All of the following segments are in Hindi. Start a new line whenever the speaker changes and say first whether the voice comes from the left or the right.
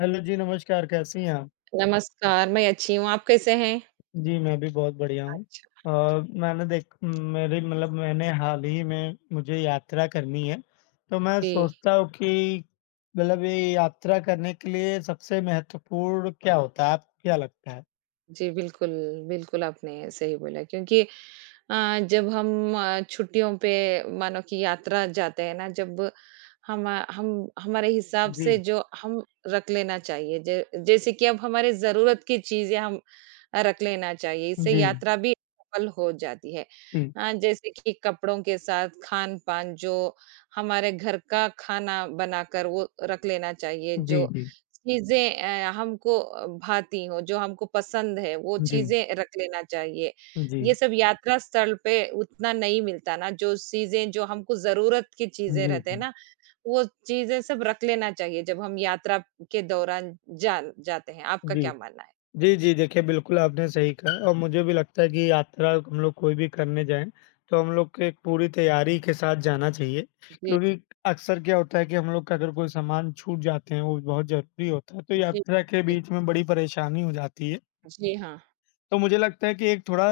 left: हैलो जी, नमस्कार। कैसी हैं आ
right: नमस्कार, मैं अच्छी हूँ, आप कैसे हैं?
left: जी, मैं भी बहुत बढ़िया हूँ।
right: अच्छा।
left: अ, मैंने देख मेरी मतलब मैंने हाल ही में मुझे यात्रा करनी है, तो मैं
right: जी।
left: सोचता हूँ कि मतलब ये यात्रा करने के लिए सबसे महत्वपूर्ण क्या होता है? आपको क्या लगता है?
right: जी, बिल्कुल, बिल्कुल, आपने सही बोला क्योंकि अ, जब हम छुट्टियों पे मानो कि यात्रा जाते हैं ना, जब हमा हम हमारे हिसाब से
left: जी।
right: जो हम रख लेना चाहिए ज जैसे कि अब हमारी ज़रूरत की चीज़ें हम अ, रख लेना चाहिए, इससे
left: जी।
right: यात्रा भी सफल हो जाती है।
left: जी।
right: अ, जैसे कि कपड़ों के साथ खान-पान जो हमारे घर का खाना बनाकर वो रख लेना चाहिए,
left: जी,
right: जो
left: जी।
right: चीज़ें अ, हमको अ, भाती हो, जो हमको पसंद हैं, वो
left: जी।
right: चीज़ें रख लेना चाहिए, ये
left: जी।
right: सब यात्रा स्थल पे उतना नहीं मिलता ना, जो चीज़ें जो हमको ज़रूरत की चीज़ें
left: जी,
right: रहते हैं
left: जी।
right: ना, वो चीज़ें सब रख लेना चाहिए जब हम यात्रा के दौरान जान जाते हैं। आपका
left: जी।
right: क्या मानना है?
left: जी, जी, देखिए, बिल्कुल आपने सही कहा और मुझे भी लगता है कि यात्रा हम लोग कोई भी करने जाएँ, तो हम लोग के एक पूरी तैयारी के साथ जाना चाहिए,
right: जी।
left: क्योंकि अक्सर क्या होता है कि हम लोग का अगर कोई सामान छूट जाते हैं, वो भी बहुत ज़रूरी होता है, तो
right: जी,
left: यात्रा के
right: जी।
left: बीच में बड़ी परेशानी हो जाती है।
right: जी हाँ।
left: तो मुझे लगता है कि एक थोड़ा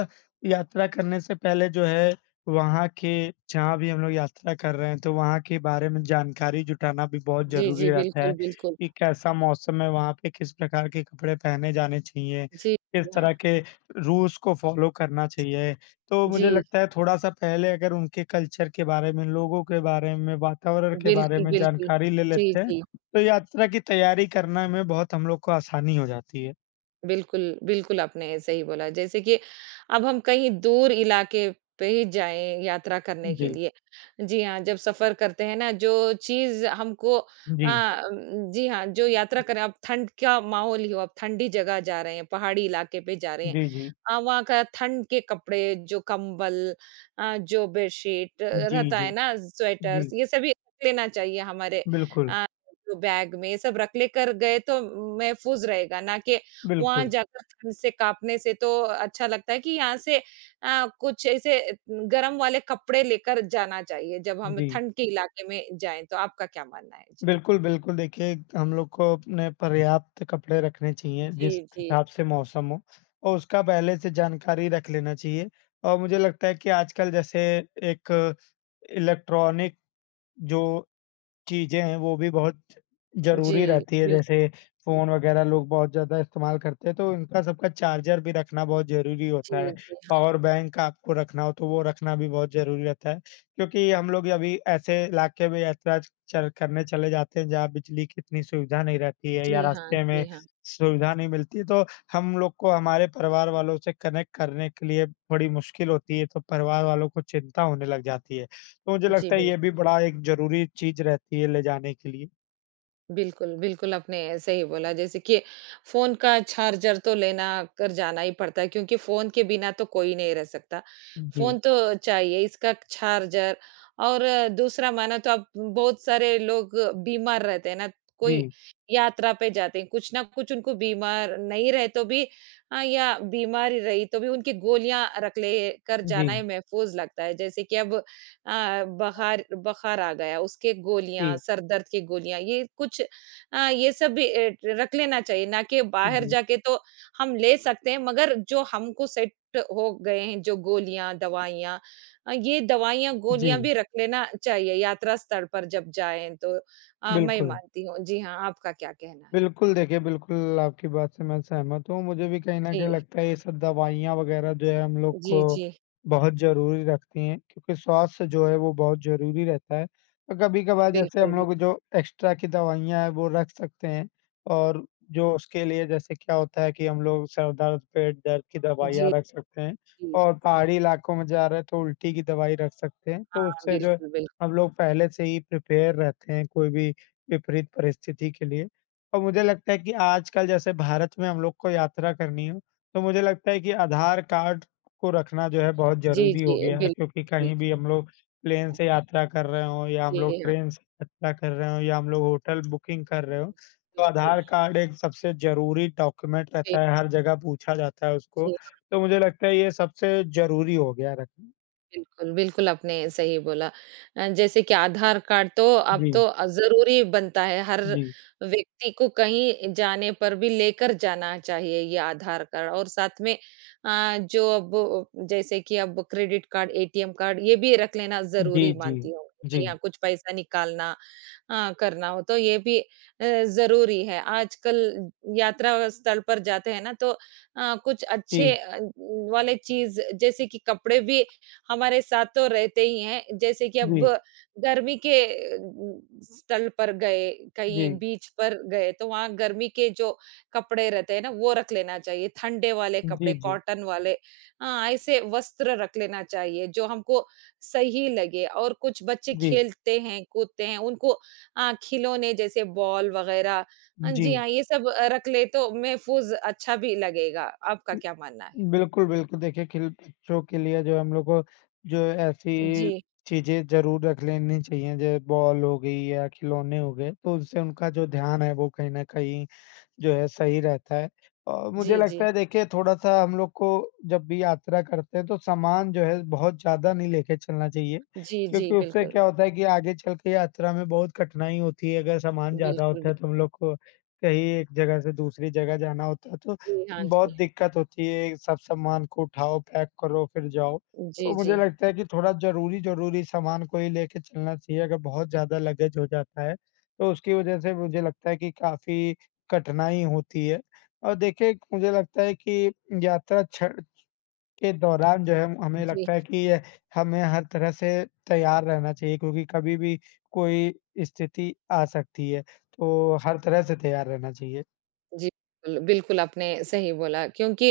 left: यात्रा करने से पहले जो है वहाँ के जहाँ भी हम लोग यात्रा कर रहे हैं, तो वहाँ के बारे में जानकारी जुटाना भी बहुत
right: जी,
left: ज़रूरी
right: जी,
left: रहता
right: बिल्कुल,
left: है,
right: बिल्कुल।
left: कि कैसा मौसम है वहाँ पे? किस प्रकार के कपड़े पहने जाने चाहिए?
right: जी
left: किस तरह
right: हाँ।
left: के रूल्स को फॉलो करना चाहिए? तो मुझे
right: जी।
left: लगता है थोड़ा-सा पहले अगर उनके कल्चर के बारे में, लोगों के बारे में, वातावरण के बारे
right: बिल्कुल,
left: में
right: बिल्कुल,
left: जानकारी ले
right: जी,
left: लेते हैं,
right: जी।
left: तो यात्रा की तैयारी करना में बहुत हम लोग को आसानी हो जाती है।
right: बिल्कुल, बिल्कुल आपने सही बोला। जैसे कि अब हम कहीं दूर इलाके पे ही जाएँ, यात्रा करने के
left: [unintelligible]
right: लिए। जी हाँ, जब सफ़र करते हैं ना जो चीज़ हमको अ,
left: जी।
right: जी हाँ, जो यात्रा कर रहे हैं अब ठंड क्या माहौल ही हो, अब ठंडी जगह जा रहे हैं, पहाड़ी इलाके पे जा रहे हैं।
left: जी, जी।
right: अ, वहाँ का ठंड के कपड़े जो कंबल अ, जो बेशीत
left: जी,
right: रहता है
left: जी।
right: ना स्वेटर्स
left: जी।
right: ये सभी लेना चाहिए हमारे
left: बिल्कुल।
right: अ, तो बैग में सब रख लेकर गए तो मैफ़ूज़ रहेगा ना कि वहाँ
left: बिल्कुल।
right: जाकर ठंड से काँपने से तो अच्छा लगता है कि यहाँ से अ, कुछ ऐसे गर्म वाले कपड़े लेकर जाना चाहिए। जब हम
left: जी।
right: ठंड के इलाके में जाएँ, तो आपका क्या मानना है? जी।
left: बिल्कुल, बिल्कुल। देखिए, हम लोग को अपने पर्याप्त कपड़े रखने चाहिए, जिस
right: जी, जी।
left: हिसाब से मौसम हो और उसका पहले से जानकारी रख लेना चाहिए। और मुझे लगता है कि आजकल जैसे एक इलेक्ट्रॉनिक जो चीज़ें हैं वो भी
right: जी
left: बहुत-ज़रूरी रहती है
right: बिल
left: जैसे फ़ोन वगैरह लोग बहुत ज़्यादा इस्तेमाल करते हैं तो इनका सबका चार्जर भी रखना बहुत ज़रूरी होता
right: जी,
left: है।
right: जी।
left: पॉवर बैंक आपको रखना हो तो वो रखना भी बहुत ज़रूरी रहता है क्योंकि हम लोग अभी ऐसे इलाके में यात्रा चल करने चले जाते हैं जहाँ बिजली कि इतनी सुविधा नहीं रहती है या
right: जी हाँ,
left: रास्ते में
right: जी हाँ।
left: सुविधा नहीं मिलती है तो हम लोग को हमारे परिवार वालों से कनेक्ट करने के लिए बड़ी मुश्किल होती है तो परिवार वालों को चिंता होने लग जाती है। तो मुझे
right: जी,
left: लगता है
right: बिल्कुल।
left: ये भी बड़ा एक ज़रूरी चीज़ रहती है ले जाने के लिए।
right: बिल्कुल, बिल्कुल, आपने सही बोला जैसे कि फ़ोन का चार्जर तो लेना कर जाना ही पड़ता है, क्योंकि फ़ोन के बिना तो कोई नहीं रह सकता, फ़ोन
left: जी।
right: तो चाहिए, इसका चार्जर, और दूसरा, माना तो अब बहुत सारे लोग बीमार रहते हैं ना, कोई
left: जी।
right: यात्रा पे जाते हैं, कुछ न कुछ उनको बीमार नहीं रहे, तो भी अ, या बीमार ही रही, तो भी उनकी गोलियाँ रख लें कर जाना ही
left: जी।
right: महफ़ूज़ लगता है, जैसे कि अब अ, बहार बुखार आ गया, उसके गोलियाँ,
left: जी।
right: सर दर्द की गोलियाँ, ये कुछ अ, ये सब भी एट रख लेना चाहिए, ना कि बाहर
left: जी।
right: जाके तो हम ले सकते हैं, मगर जो हमको सेट हो गए हैं, जो गोलियाँ, दवाइयाँ अ, ये दवाइयाँ, गोलियाँ
left: जी।
right: भी रख लेना चाहिए, यात्रा स्तर पर जब जाएँ, तो अ, मैं ये
left: बिल्कुल।
right: मानती हूँ। जी हाँ, आपका क्या कहना है?
left: बिल्कुल, देखिए, बिल्कुल, आपकी बात से मैं सहमत हूँ। मुझे भी कहीं न कहीं
right: जी।
left: लगता है, ये सब दवाइयाँ वगैरह, जो है, हम लोग को
right: जी, जी।
left: बहुत ज़रूरी रखती हैं, क्योंकि स्वास्थ्य जो है, वो बहुत ज़रूरी रहता है। तो कभी-कभार जैसे
right: बिल्कुल,
left: हम
right: बिल
left: लोग, जो एक्स्ट्रा की दवाइयाँ हैं, वो रख सकते हैं, और जो उसके लिए, जैसे क्या होता है कि हम लोग सर दर्द, पेट दर्द की
right: जी।
left: दवाइयाँ रख सकते हैं
right: जी।
left: और पहाड़ी इलाकों में जा रहे हैं, तो उल्टी की दवाई रख सकते हैं। तो
right: हाँ,
left: उससे जो
right: बिल्कुल, बिल्क
left: हम लोग पहले से ही प्रिपेयर रहते हैं, कोई भी विपरीत परिस्थिति के लिए और मुझे लगता है कि आजकल जैसे भारत में हम लोग को यात्रा करनी हो, तो मुझे लगता है कि आधार कार्ड को रखना, जो है, बहुत
right: जी,
left: ज़रूरी
right: जी,
left: हो गया है,
right: बिल
left: क्योंकि कहीं भी
right: बिल्कुल।
left: हम लोग प्लेन से यात्रा कर रहे हों, या हम लोग
right: जी हाँ।
left: ट्रेन से यात्रा कर रहे हों, या हम लोग होटल बुकिंग कर रहे हों, तो
right: बिल्कुल।
left: आधार कार्ड एक सबसे ज़रूरी डॉक्यूमेंट
right: जी।
left: रहता है, हर जगह पूछा जाता है उसको।
right: जी हाँ।
left: तो मुझे लगता है, ये सबसे ज़रूरी हो गया है रखना।
right: बिल्कुल, बिल्कुल आपने सही बोला। अ, जैसे कि आधार कार्ड तो अब
left: जी।
right: तो अ, ज़रूरी बनता है। हर
left: जी।
right: व्यक्ति को कहीं जाने पर भी लेकर जाना चाहिए ये आधार कार्ड और साथ में अ, जो अब जैसे कि अब क्रेडिट कार्ड, एटीएम कार्ड ये भी रख लेना ज़रूरी
left: जी, जी।
right: मानती हूँ। जी हाँ,
left: जी।
right: कुछ पैसा निकालना अ, करना हो, तो ये भी अ, ज़रूरी है। आजकल यात्रा स्थल पर जाते हैं ना, तो अ, कुछ अच्छे
left: जी।
right: अ, वाले चीज़ जैसे कि कपड़े भी हमारे साथ तो रहते ही हैं। जैसे कि अब
left: जी।
right: गर्मी के अ, स्थल पर गए, कहीं
left: जी।
right: बीच पर गए, तो वहाँ गर्मी के जो कपड़े रहते हैं ना, वो रख लेना चाहिए। ठंडे वाले
left: जी,
right: कपड़े
left: जी।
right: कॉटन वाले अ, ऐसे वस्त्र रख लेना चाहिए जो हमको सही लगे और कुछ बच्चे
left: जी।
right: खेलते हैं, कूदते हैं। उनको अ, खिलौने जैसे बॉल वग़ैरह अ, जी
left: जी।
right: हाँ ये सब रख ले, तो महफ़ूज़ अच्छा भी लगेगा। आपका
left: हुँ।
right: क्या मानना है?
left: बिल्कुल, बिल्कुल। देखिए, खिल बच्चों के लिए जो हम लोग को जो ऐसी
right: जी।
left: चीज़ें ज़रूर रख लेनी चाहिए जैसे बॉल हो गई या खिलौने हो गए, तो उससे उनका जो ध्यान है, वो कहीं न कहीं जो है सही रहता है। अ, मुझे
right: जी,
left: लगता
right: जी।
left: है देखिए थोड़ा-सा हम लोग को जब भी यात्रा करते हैं, तो सामान जो है बहुत ज़्यादा नहीं लेके चलना चाहिए
right: जी, जी।
left: क्योंकि उससे
right: बिल्कुल।
left: क्या होता है कि आगे चल के यात्रा में बहुत कठिनाई होती है। अगर सामान ज़्यादा
right: बिल्कुल
left: होता
right: बिल
left: है, तो हम लोग को कहीं एक जगह से दूसरी जगह जाना होता है, तो
right: जी, हाँ
left: बहुत
right: जी।
left: दिक्कत होती है। सब सामान को उठाओ, पैक करो फिर जाओ।
right: जी,
left: तो मुझे
right: जी।
left: लगता है कि थोड़ा ज़रूरी-ज़रूरी सामान को ही लेके चलना चाहिए। अगर बहुत ज़्यादा लगेज़ हो जाता है, तो उसकी वज़ह से मुझे लगता है कि काफ़ी कठिनाई होती है। और देखिए मुझे लगता है कि यात्रा छ के दौरान जो है हमें
right: जी।
left: लगता है कि यह हमें हर तरह से तैयार रहना चाहिए क्योंकि कभी भी कोई स्थिति आ सकती है, तो हर तरह से तैयार रहना चाहिए।
right: जी, बिल बिल्कुल, आपने सही बोला, क्योंकि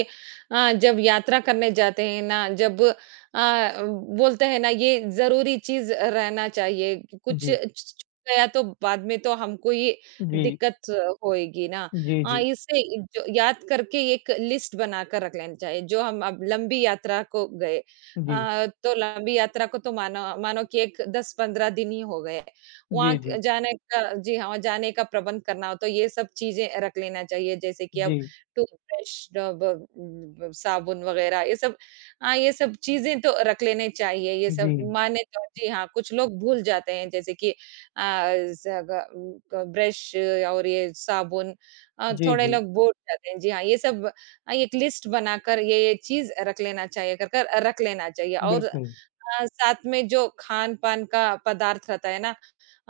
right: अ, जब यात्रा करने जाते हैं ना, जब अ, बोलते हैं ना, ये ज़रूरी चीज़ अ, रहना चाहिए कि कुछ छ
left: जी।
right: छूट गया, तो बाद में तो हमको ये
left: जी।
right: दिक्कत होएगी ना।
left: जी,
right: हाँ,
left: जी।
right: इससे इ जो याद करके एक लिस्ट बनाकर रख लेना चाहिए, जो हम अब लंबी यात्रा को गए।
left: जी।
right: अ, तो लंबी यात्रा को तो मानो मानो कि एक 10-15 दिन ही हो गए हैं। वहाँ
left: जी,
right: क
left: जी।
right: जाने का जी हाँ, वहाँ जाने का प्रबंध करना हो, तो ये सब चीज़ें रख लेना चाहिए। जैसे कि अब
left: जी।
right: टूथ ब्रश अ, ब ब ब साबुन वगैरह, ये सब हाँ, ये सब चीज़ें तो रख लेने चाहिए। ये सब
left: जी।
right: माने तो जी हाँ, कुछ लोग भूल जाते हैं, जैसे कि आ अ ज़ग उम, क ब्रश और ये साबुन अ,
left: जी,
right: थोड़े
left: जी।
right: लोग भूल जाते हैं। जी, हाँ, ये सब अ, एक लिस्ट बनाकर ये-ये चीज़ अ, रख लेना चाहिए। अगर कर अ, रख लेना चाहिए, और अ,
left: बिल्कुल।
right: साथ में जो खान-पान का पदार्थ रहता है ना,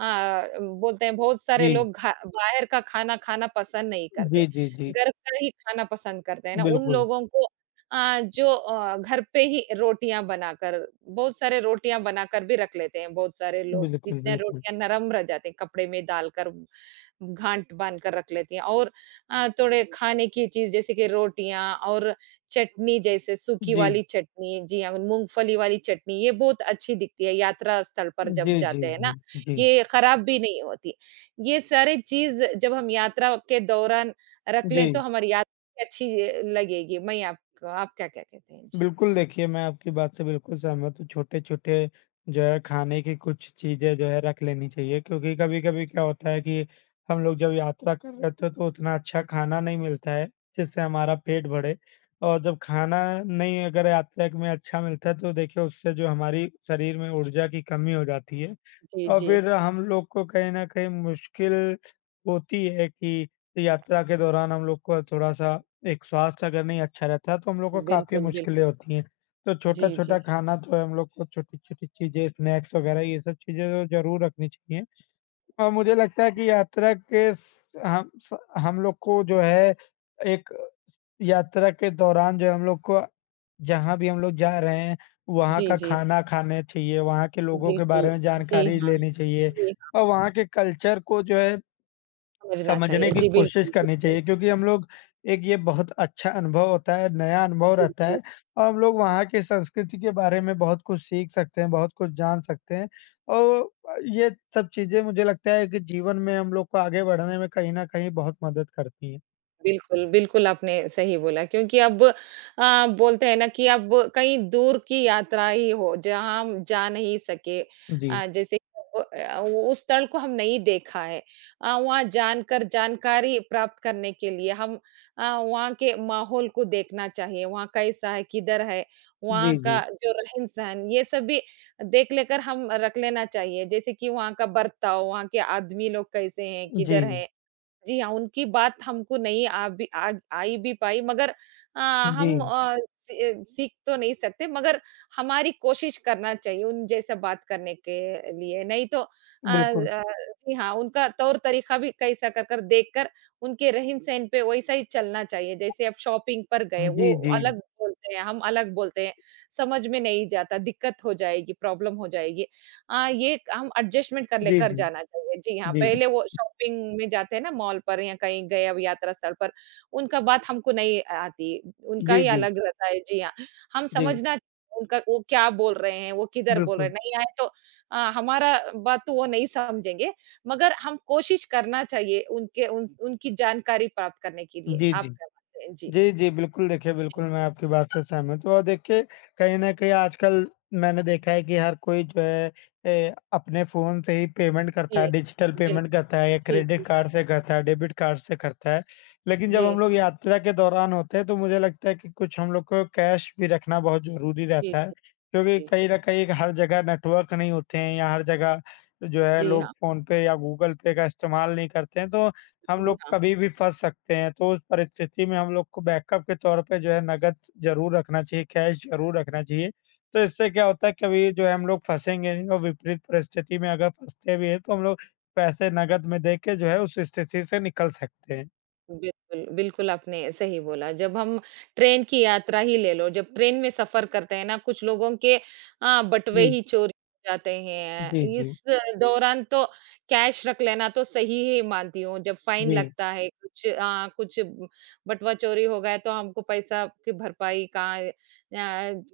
right: हाँ, बोलते हैं, बहुत सारे
left: जी।
right: लोग घा बाहर का खाना खाना पसंद नहीं करते।
left: जी, जी, जी।
right: घर का ही खाना पसंद करते हैं ना। उन
left: बिल्कुल।
right: लोगों को अ, जो अ, घर पे ही रोटियाँ बनाकर बहुत सारे रोटियाँ बनाकर भी रख लेते हैं, बहुत सारे लोग।
left: बिल्कुल,
right: जितने
left: बिल्कुल।
right: रोटियाँ नरम रह जाते हैं, कपड़े में डालकर गाँठ बाँध कर रख लेती हैं, और अ, थोड़े खाने की चीज़, जैसे कि रोटियाँ और चटनी, जैसे सूखी
left: जी।
right: वाली चटनी, जी हाँ, मूँगफली वाली चटनी, ये बहुत अच्छी दिखती है, यात्रा स्थल पर जब
left: जी, जी,
right: जाते हैं ना।
left: जी। जी।
right: ये खराब भी नहीं होती। ये सारे चीज़, जब हम यात्रा के दौरान रख लें, तो
left: जी।
right: हमारी यात क अच्छी, जी, लगेगी। मैं ये आपका आप क्या-क्या कहते थे? जी।
left: बिल्कुल, देखिए, मैं आपकी बात से बिल्कुल सहमत हूँ। छोटे-छोटे, जो है, खाने की कुछ चीज़ें, जो है, रख लेनी चाहिए, क्योंकि कभी-कभी क्या होता है कि हम लोग जब यात्रा कर रहे होते हैं, तो उतना अच्छा खाना नहीं मिलता है, जिससे हमारा पेट भरे। और जब खाना नहीं, अगर यात्रा एक में अच्छा मिलता है, तो देखिए, उससे जो हमारी शरीर में ऊर्जा की कमी हो जाती है
right: जी,
left: और फिर
right: जी।
left: हम लोग को कहीं न कहीं मुश्किल होती है कि यात्रा के दौरान हम लोग को थोड़ा-सा एक स्वास्थ्य अगर नहीं अच्छा रहता, तो हम लोग को काफ़ी
right: बिल्कुल, बिल्कुल।
left: मुश्किलें होती हैं। तो
right: जी, जी।
left: छोटा-छोटा खाना तो हम लोग को, छोटी-छोटी चीज़ें, स्नैक्स वगैरह, ये सब चीज़ें तो ज़रूर रखनी चाहिए। अ, मुझे लगता है कि यात्रा के स हम स हम लोग को, जो है, एक यात्रा के दौरान, जो है, हम लोग को जहाँ भी हम लोग जा रहे हैं, वहाँ
right: जी,
left: का
right: जी।
left: खाना खाने चाहिए, वहाँ के लोगों के
right: बिल्कुल।
left: बारे में
right: जी
left: जानकारी
right: हाँ।
left: लेनी चाहिए,
right: जी हाँ।
left: और वहाँ के कल्चर को, जो है,
right: समझना चाहिए,
left: समझने की
right: जी,
left: कोशिश
right: बिल्कुल,
left: करनी
right: बिल्कुल।
left: चाहिए। क्योंकि हम लोग एक ये बहुत अच्छा अनुभव होता है, नया अनुभव
right: जी,
left: रहता
right: जी।
left: है और हम लोग वहाँ के संस्कृति के बारे में बहुत कुछ सीख सकते हैं, बहुत कुछ जान सकते हैं। औ अ, ये सब चीज़ें, मुझे लगता है कि जीवन में हम लोग को आगे बढ़ने में कहीं न कहीं बहुत मदद करती हैं।
right: बिल्कुल, बिल्कुल आपने सही बोला क्योंकि अब अ, बोलते हैं ना कि अब कहीं दूर की यात्रा ही हो, जहाँ हम जा नहीं सके।
left: जी।
right: अ, जैसे ओ ओ अ, वो उस स्थल को हम नहीं देखा है। अ, वहाँ जानकर जानकारी प्राप्त करने के लिए हम अ, वहाँ के माहौल को देखना चाहिए। वहाँ कैसा है, किधर है, वहाँ
left: जी,
right: का
left: जी।
right: जो रहन-सहन ये सब भी देख लेकर हम रख लेना चाहिए। जैसे कि वहाँ का वर्ताव, वहाँ के आदमी लोग कैसे हैं, किधर
left: जी।
right: हैं। जी हाँ, उनकी बात हमको नहीं आ भी आ आई भी पाई मगर अ, हम
left: जी।
right: अ, सी अ, सीख तो नहीं सकते मगर हमारी कोशिश करना चाहिए उन जैसे बात करने के लिए। नहीं तो अ
left: बिल्कुल।
right: अ, जी हाँ, उनका तौर-तरीका भी कैसा कर कर देखकर उनके रहन-सहन पे वैसा ही चलना चाहिए। जैसे अब शॉपिंग पर गए,
left: हाँ
right: वो
left: जी, जी।
right: अलग बोलते हैं, हम अलग बोलते हैं, समझ में नहीं जाता, दिक्कत हो जाएगी, प्रॉब्लम हो जाएगी। अ, ये हम एडजस्टमेंट कर ले
left: जी,
right: कर
left: जी।
right: जाना चाहिए। जी हाँ,
left: जी।
right: पहले वो शॉपिंग में जाते हैं ना मॉल पर या कहीं गए अब यात्रा सर पर, उनका बात हमको नहीं अ आती, उनका
left: जी,
right: ही
left: जी।
right: अलग रहता है, जी हाँ। हम
left: जी।
right: समझना उनका वो क्या बोल रहे हैं, वो किधर बोल रहे हैं,
left: बिल्कुल।
right: नहीं आए तो अ, हमारा बात वो नहीं समझेंगे मगर हम कोशिश करना चाहिए उनके उनस उनकी जानकारी प्राप्त करने के लिए।
left: जी, जी।
right: आपका क्या कहते हैं? जी।
left: जी, जी बिल्कुल देखिए बिल्कुल
right: ठीक
left: मैं
right: है।
left: आपकी बात से सहमत हूँ और देखिए कहीं न कहीं आजकल मैंने देखा है कि हर कोई जो है अ, अपने फ़ोन से ही पेमेंट करता है,
right: जी।
left: डिजिटल
right: बिल
left: पेमेंट करता है या
right: जी, जी
left: क्रेडिट
right: हाँ।
left: कार्ड से करता है, डेबिट कार्ड से करता है। लेकिन जब हम
right: जी।
left: लोग यात्रा के दौरान होते हैं, तो मुझे लगता है कि कुछ हम लोग को कैश भी रखना बहुत ज़रूरी
right: जी,
left: रहता है
right: जी।
left: क्योंकि कहीं
right: बिल्कुल।
left: न कहीं एक हर जगह नेटवर्क नहीं होते हैं या हर जगह जो है
right: जी
left: लोग
right: हाँ।
left: फ़ोन पे या गूगल पे का इस्तेमाल नहीं करते हैं, तो हम
right: जी
left: लोग
right: हाँ।
left: कभी भी फँस सकते हैं। तो उस परिस्थिति में हम लोग को बैकअप के तौर पे जो है नकद ज़रूर रखना चाहिए, कैश ज़रूर रखना चाहिए। तो इससे क्या होता है, कभी जो है हम लोग फँसेंगे नहीं और विपरीत परिस्थिति में अगर फँसते भी हैं, तो हम लोग पैसे नकद में देके जो है उस स्थिति से निकल सकते हैं।
right: बिल्कुल, बिल्कुल आपने सही बोला जब हम ट्रेन की यात्रा ही ले लो, जब ट्रेन में सफ़र करते हैं ना कुछ लोगों के अ, बटवे
left: जी।
right: ही चोरी जाते हैं।
left: जी, जी।
right: इस दौरान तो कैश रख लेना तो सही ही मानती हूँ। जब फ़ाइन
left: जी।
right: लगता है कुछ अ, कुछ बटवा चोरी हो गया है तो हमको पैसा की भरपाई का अ,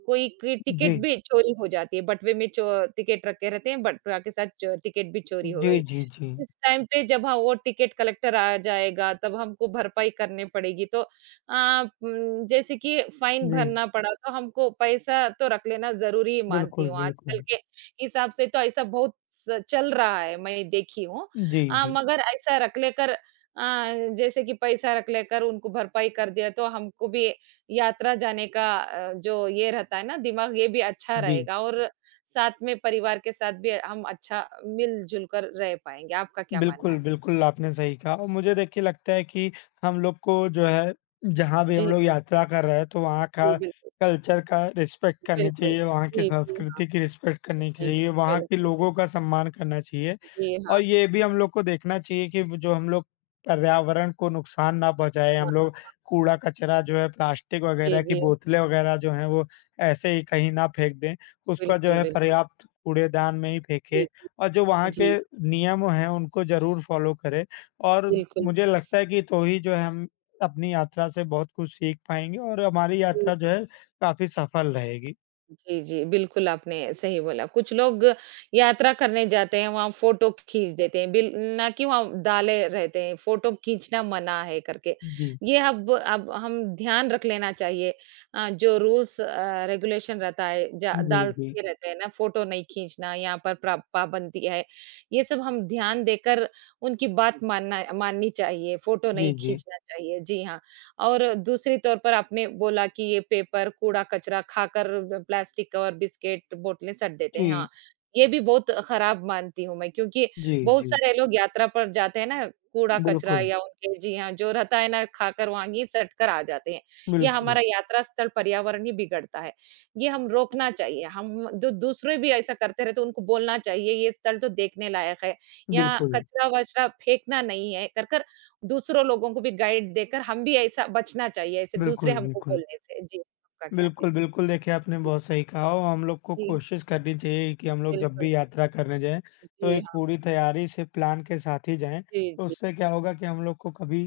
right: कोई क टिकट
left: जी।
right: भी चोरी हो जाती है। बटवे में चो टिकट रखे रहते हैं बटवा के साथ च टिकट भी चोरी हो
left: जी,
right: गई।
left: जी, जी।
right: इस टाइम पे जब हाँ, वो टिकट कलेक्टर आ जाएगा, तब हमको भरपाई करनी पड़ेगी। तो अ उम, जैसे कि फ़ाइन
left: जी।
right: भरना पड़ा, तो हमको पैसा तो रख लेना ज़रूरी मानती
left: बिल्कुल,
right: हूँ, आजकल
left: बिल्कुल।
right: के हिसाब से तो ऐसा बहुत स चल रहा है, मैं ये देखी हूँ।
left: जी,
right: अ,
left: जी।
right: मगर ऐसा रख लेकर अ, जैसे कि पैसा रख लेकर उनको भरपाई कर दिया, तो हमको भी यात्रा जाने का अ, जो ये रहता है ना, दिमाग़ ये भी अच्छा
left: जी।
right: रहेगा और साथ में परिवार के साथ भी हम अच्छा मिल-जुलकर रह पाएँगे। आपका क्या मानना
left: बिल्कुल,
right: है?
left: बिल्कुल आपने सही कहा और मुझे देखिए लगता है कि हम लोग को जो है, जहाँ भी
right: जी,
left: हम लोग
right: जी।
left: यात्रा कर रहे हैं, तो वहाँ का
right: जी, बिल्कुल।
left: कल्चर का रिस्पेक्ट करनी
right: बिल्कुल।
left: चाहिए, वहाँ की
right: जी, जी, हाँ।
left: संस्कृति की रिस्पेक्ट करनी
right: जी,
left: चाहिए,
right: बिल्कुल
left: वहाँ
right: बिल
left: के लोगों का सम्मान करना चाहिए
right: जी,
left: और
right: हाँ।
left: ये भी हम लोग को देखना चाहिए कि वो जो हम लोग पर्यावरण को नुकसान ना पहुँचाएँ,
right: हाँ,
left: हम
right: हाँ
left: लोग
right: हाँ।
left: कूड़ा-कचरा जो है, प्लास्टिक
right: जी,
left: वगैरह की
right: जी।
left: बोतलें वगैरह जो हैं, वो ऐसे ही कहीं ना फेंक दें। उसका जो
right: बिल्कुल,
left: है
right: बिल्कुल।
left: पर्याप्त कूड़ेदान में ही फेंकें
right: जी, जी।
left: और जो वहाँ
right: जी।
left: के नियम हैं, उनको ज़रूर फॉलो करें और
right: बिल्कुल।
left: मुझे लगता है कि तो ही जो है हम अपनी यात्रा से बहुत कुछ सीख पाएँगे और हमारी
right: जी।
left: यात्रा जो है काफ़ी सफल रहेगी।
right: जी, जी बिल्कुल आपने सही बोला, कुछ लोग यात्रा करने जाते हैं वहाँ फ़ोटो खींच देते हैं। बिल ना कि वहाँ डाले रहते हैं, फ़ोटो खींचना मना है करके।
left: जी।
right: ये अब अब हम ध्यान रख लेना चाहिए। अ, जो रूल्स अ, रेगुलेशन रहता है जा
left: जी, जी।
right: डालते रहते हैं ना फ़ोटो नहीं खींचना यहाँ पर प्र पाबंदी है बनती है। ये सब हम ध्यान देकर उनकी बात मानना माननी चाहिए। फ़ोटो
left: जी,
right: नहीं
left: जी।
right: खींचना चाहिए। जी हाँ, और दूसरी तौर पर आपने बोला कि ये पेपर कूड़ा-कचरा खाकर ब प्लास्टिक और बिस्किट बोतलें सट देते हैं। हाँ,
left: जी।
right: ये भी बहुत ख़राब मानती हूँ मैं क्योंकि
left: जी,
right: बहुत
left: जी।
right: सारे लोग यात्रा पर जाते हैं ना कूड़ा-कचरा
left: बिल्कुल।
right: या उनके जी हाँ, जो रहता है ना खाकर वहाँ गई सट कर आ जाते हैं। ये
left: बिल्कुल।
right: हमारा यात्रा स्थल पर्यावरण ही बिगड़ता है, ये हम रोकना चाहिए। हम द दूसरे भी ऐसा करते रहते उनको बोलना चाहिए। ये स्थल तो देखने लायक है, यहाँ
left: बिल्कुल।
right: कचरा-वचरा फेंकना नहीं है कर-कर दूसरों लोगों को भी गाइड देकर हम भी ऐसा बचना चाहिए। ऐसे दूसरे
left: बिल्कुल,
right: हमको
left: बिल्कुल।
right: बोलने से, जी। का क्या
left: बिल्कुल,
right: कहना
left: बिल्कुल, देखिए आपने
right: है?
left: बहुत सही कहा। हम लोग को
right: जी।
left: कोशिश करनी चाहिए कि हम लोग जब
right: बिल्कुल।
left: भी यात्रा करने जाएँ, तो
right: जी,
left: एक
right: हाँ।
left: पूरी तैयारी से प्लान के साथ ही जाएँ।
right: जी,
left: तो
right: जी।
left: उससे क्या होगा कि हम लोग को कभी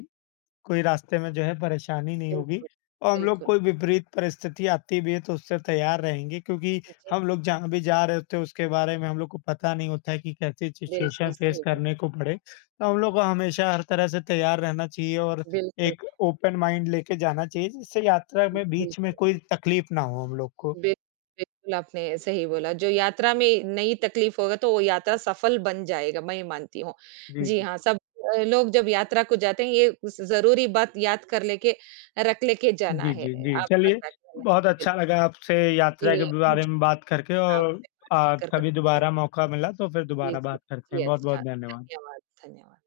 left: कोई रास्ते में जो है परेशानी नहीं होगी
right: बिल्कुल,
left: और हम लोग
right: बिल्कुल।
left: कोई विपरीत परिस्थिति आती भी है, तो उससे तैयार रहेंगे क्योंकि
right: जी।
left: हम लोग जहाँ भी जा रहे होते हैं उसके बारे में हम लोग को पता नहीं होता है कि कैसे
right: बिल्कुल,
left: सिचूऐशन फेस
right: सही बोला।
left: करने को पड़े। तो हम लोग को हमेशा हर तरह से तैयार रहना चाहिए और
right: बिल्कुल।
left: एक ओपन माइंड लेके जाना चाहिए। जिससे यात्रा में
right: बिल्कुल।
left: बीच में कोई तकलीफ़ ना हो हम लोग को।
right: बिल बिल्कुल आपने सही बोला, जो यात्रा में नई तकलीफ़ होगा, तो वो यात्रा सफल बन जाएगा, मैं ये मानती हूँ।
left: जी,
right: जी
left: जी।
right: हाँ, सब अ लोग जब यात्रा को जाते हैं ये उस ज़रूरी बात याद कर लेके रख लेके जाना
left: जी,
right: है।
left: जी, जी।
right: आपका
left: चलिए,
right: क्या कहना
left: बहुत
right: बिल
left: अच्छा लगा आपसे यात्रा के
right: जी,
left: बारे
right: मुझे
left: में बात करके और
right: आपसे बातचीत
left: अ,
right: कर
left: कभी
right: कर
left: दोबारा मौका मिला, तो फिर
right: जी,
left: दोबारा
right: जी,
left: बात करते हैं।
right: जी,
left: बहुत-बहुत
right: अच्छा।
left: धन्यवाद।
right: धन्यवाद, धन्यवाद।